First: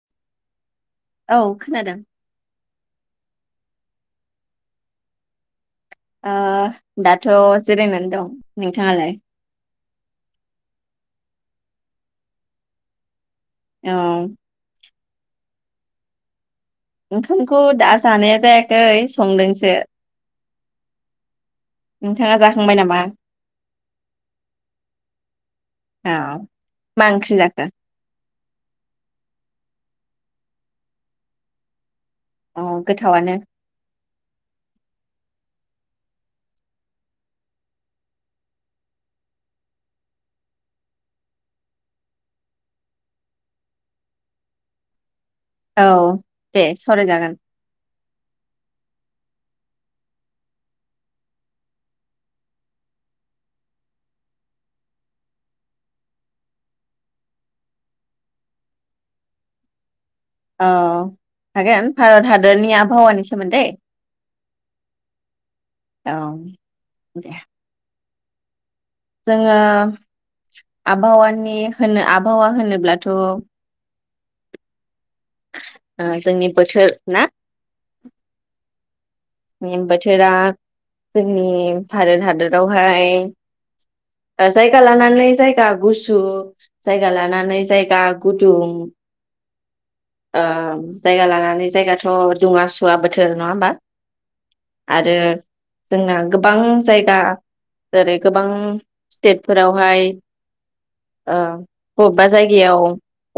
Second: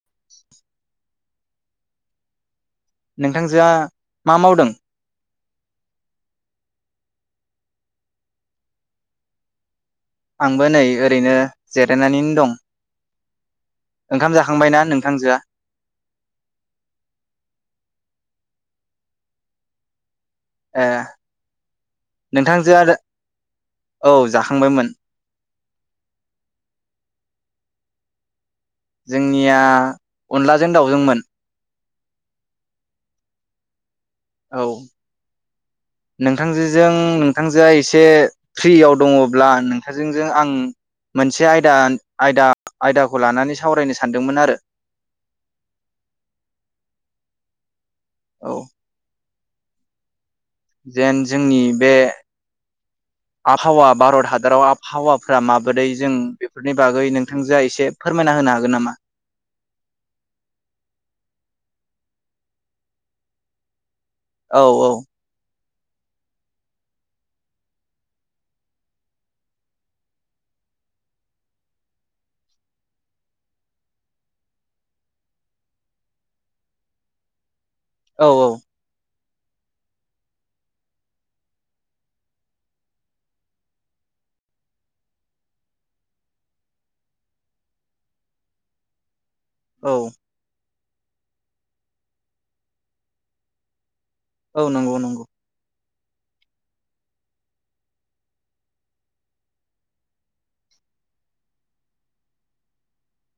[inaudible] औ खोनादों। नोंथांजोया मा मावदों? ओ दाथ' जिरायनानै दं। नोंथाङालाय? आंबो नै ओरैनो जिरायनानैनो दं। औ ओंखाम जाखांबायना नों? हानजा ओंखामखौ दा जानाया जायाखै संदोंसो। ए नोंथाङा जाखांबाय नोंथांजोआ नामा औ जाखांबायमोन औ मा ओंख्रि जाखो? जोंनिया अनलाजों दाउजोंमोन। औ गोथावानो। औ नोंथांजोजों नोंथांजोआ एसे फ्रियाव दङब्ला नोंथांजोंजों आं मोनसे आयदा आयदा आयदाखौ लानानै सावरायनो सानदोंमोन आरो। औ दे सावरायजागोन। औ जेन जोंनि बे आबहावा भारत हादराव आबहावाफ्रा माबोरै जों बेफोरनि बागै नोंथांजोआ एसे फोरमायना होनो हागोन नामा? औ हागोन भारत हादरनि आबहावानि सोमोन्दै। औ औ। औ दे। जोंङो आबहावानि होनो आबहावा होनोब्लाथ ओ जोंनि बोथोर ना? औ औ। बोथोरा जोंनि भारत हादरावहाय ओ जायगा लानानै जायगा गुसु जायगा लानानै जायगा गुदुं। औ ओम। जायगा लानानै जायगाथ दुङा सुवा बोथोर नङा होमबा? औ नंगौ आरो नंगौ। जोंना गोबां जायगा जेरै गोबां स्टेटफोरावहाय ओं बबेबा जायगायाव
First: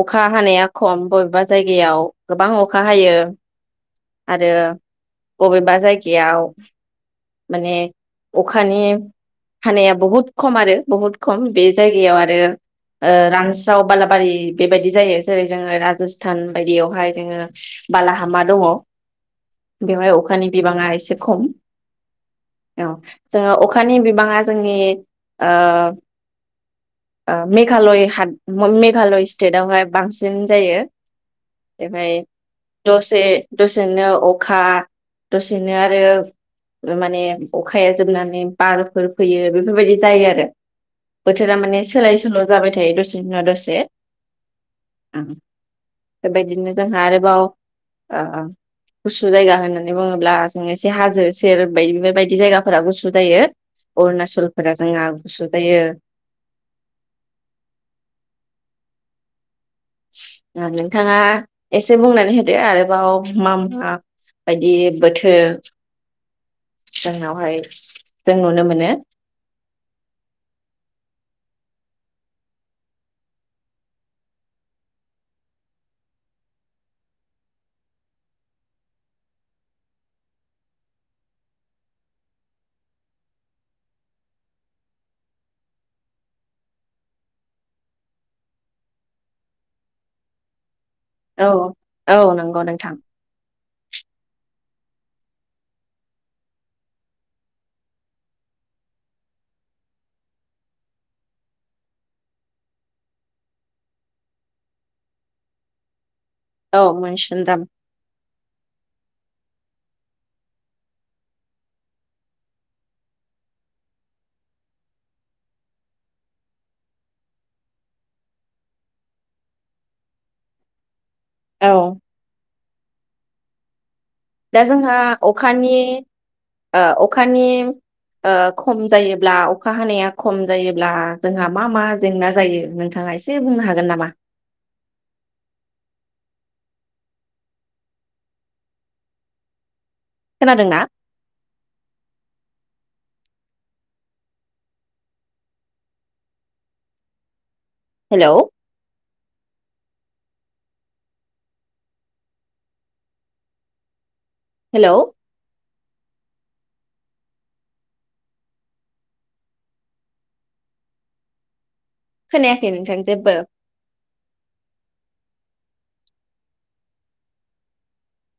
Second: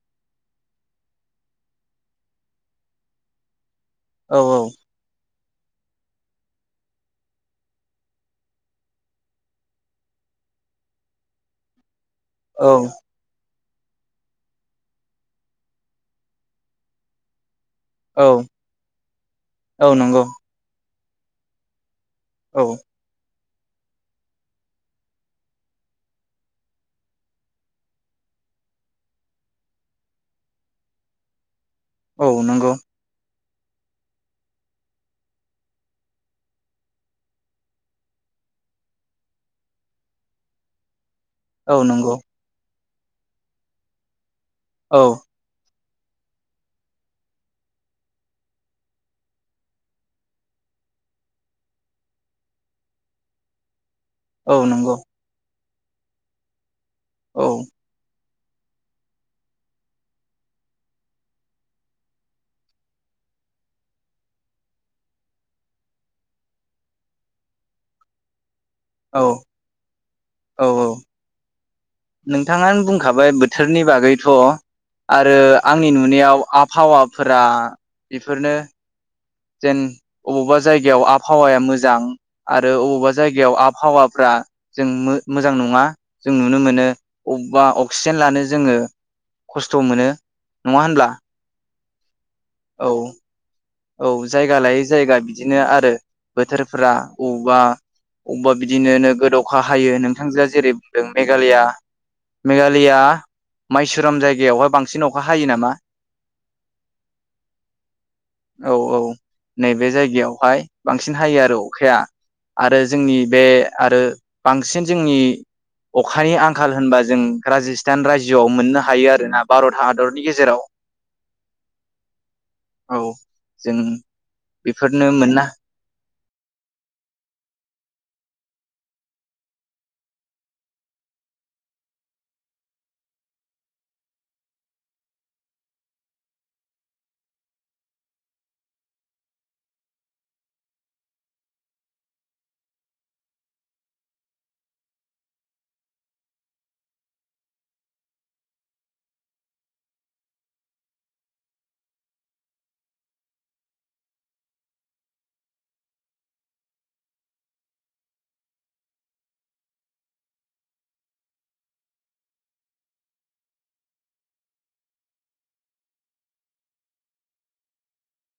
अखा हानाया खम बबेबा जायगायाव गोबां अखा हायो। औ आरो बबेबा जायगायाव माने अखानि हानाया बहुत खम आरो बहुत खम बे जायगा याव आरो औ ओ रांस फ्राव बालाबारि बेबायदि जायगायावसो जेरै जोंङो राजस्थान बायदियावहाय जोंङो औ बालाहामा दङ औ बेवहाय नंगौ अखा बिबांआ एसे खम। औ। जोंङो अखानि बिबाङा जोंनि ओ ओ मेघालय हाद मेघालय स्टेटवहाय बांसिन जायो। एफाय औ नंगौ दसे दसेनो अखा। दसेनो आरो माने अखाया जोबनानै बारफोर फैयो बेफोरबायदि जायो आरो। बोथोरा औ माने नंगौ सोलाय सोल जाबाय दसे नि उनाव दसे। औ। बेबायदिनो जोंहा आरोबाव ओ ओ गुसु जायगा होनो होननानै बुङोब्ला जोंङो एसे हाजो सेर बायदि बेफोरदि जायगाफोरा गुसु जायो। औ अरुणाचलफोरा नंगौ जोंआ गुसु जायो औ नोंथाङा एसे बुंनानै होदो आरोबाव मामा बायदि बोथोर जोंनावहाय जों नुनो मोन औ औ औ नोंथाङानो बुंखाबाय बोथोरनि बागैथ' आरो आंनि नुनायाव आबहावाफोरा बेफोरनो जेन अबेबा जायगायाव आबहावाया मोजां आरो अबावबा जायगायाव आबहावाफ्रा जों मोजां नङा जों नुनो मोनो अबेबा अक्सिजेन लानो जोङो खस्थ' मोनो। नङा होनब्ला? औ औ नंगौ नोंथां औ औ जायगा लायै जायगा बिदिनो आरो बोथोरफोरा अबेबा अबेबा बिदिनो नोगोद अखा हायो नोंथांजोआ जेरै बुंदों मेघालया मेघालया माइसुराम जायगायावहाय बांसिन अखा हायो नामा। औ मैसुन्दाम औ औ नैबे जायगायावहाय बांसिन हायो आरो अखाया आरो जोंनि बे आरो बांसिन जोंनि अखानि आंखाल होनबा जों राजस्थान रायजोआव मोननो हायो आरोना भारत हादरनि गेजेराव। औ औ जों दा जोंहा बेफोरनो मोननो अखानि ओ अखानि ओ खम जायोब्ला अखा हानाया खम जायोब्ला जोंहा मा मा जेंना जायो नोंथाङा एसे बुंनो हागोन नामा? खोनादोंना? हेल' हेलौ खोनायाखै नोंथां जेबो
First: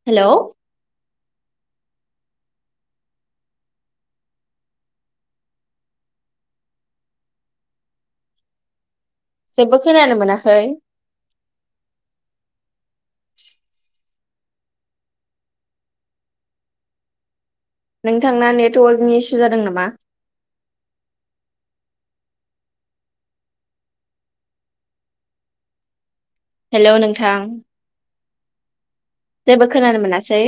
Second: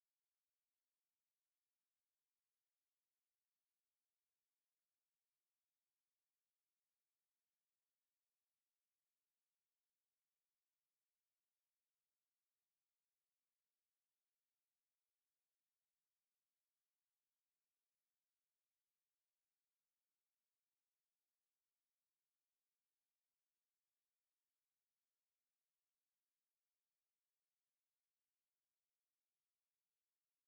हेलौ जेबो खोनानो मोनाखै नोंथांना नेटवर्कनि इसु जादों नामा? हेलौ नोंथां जेबो खोनानो मोनासै।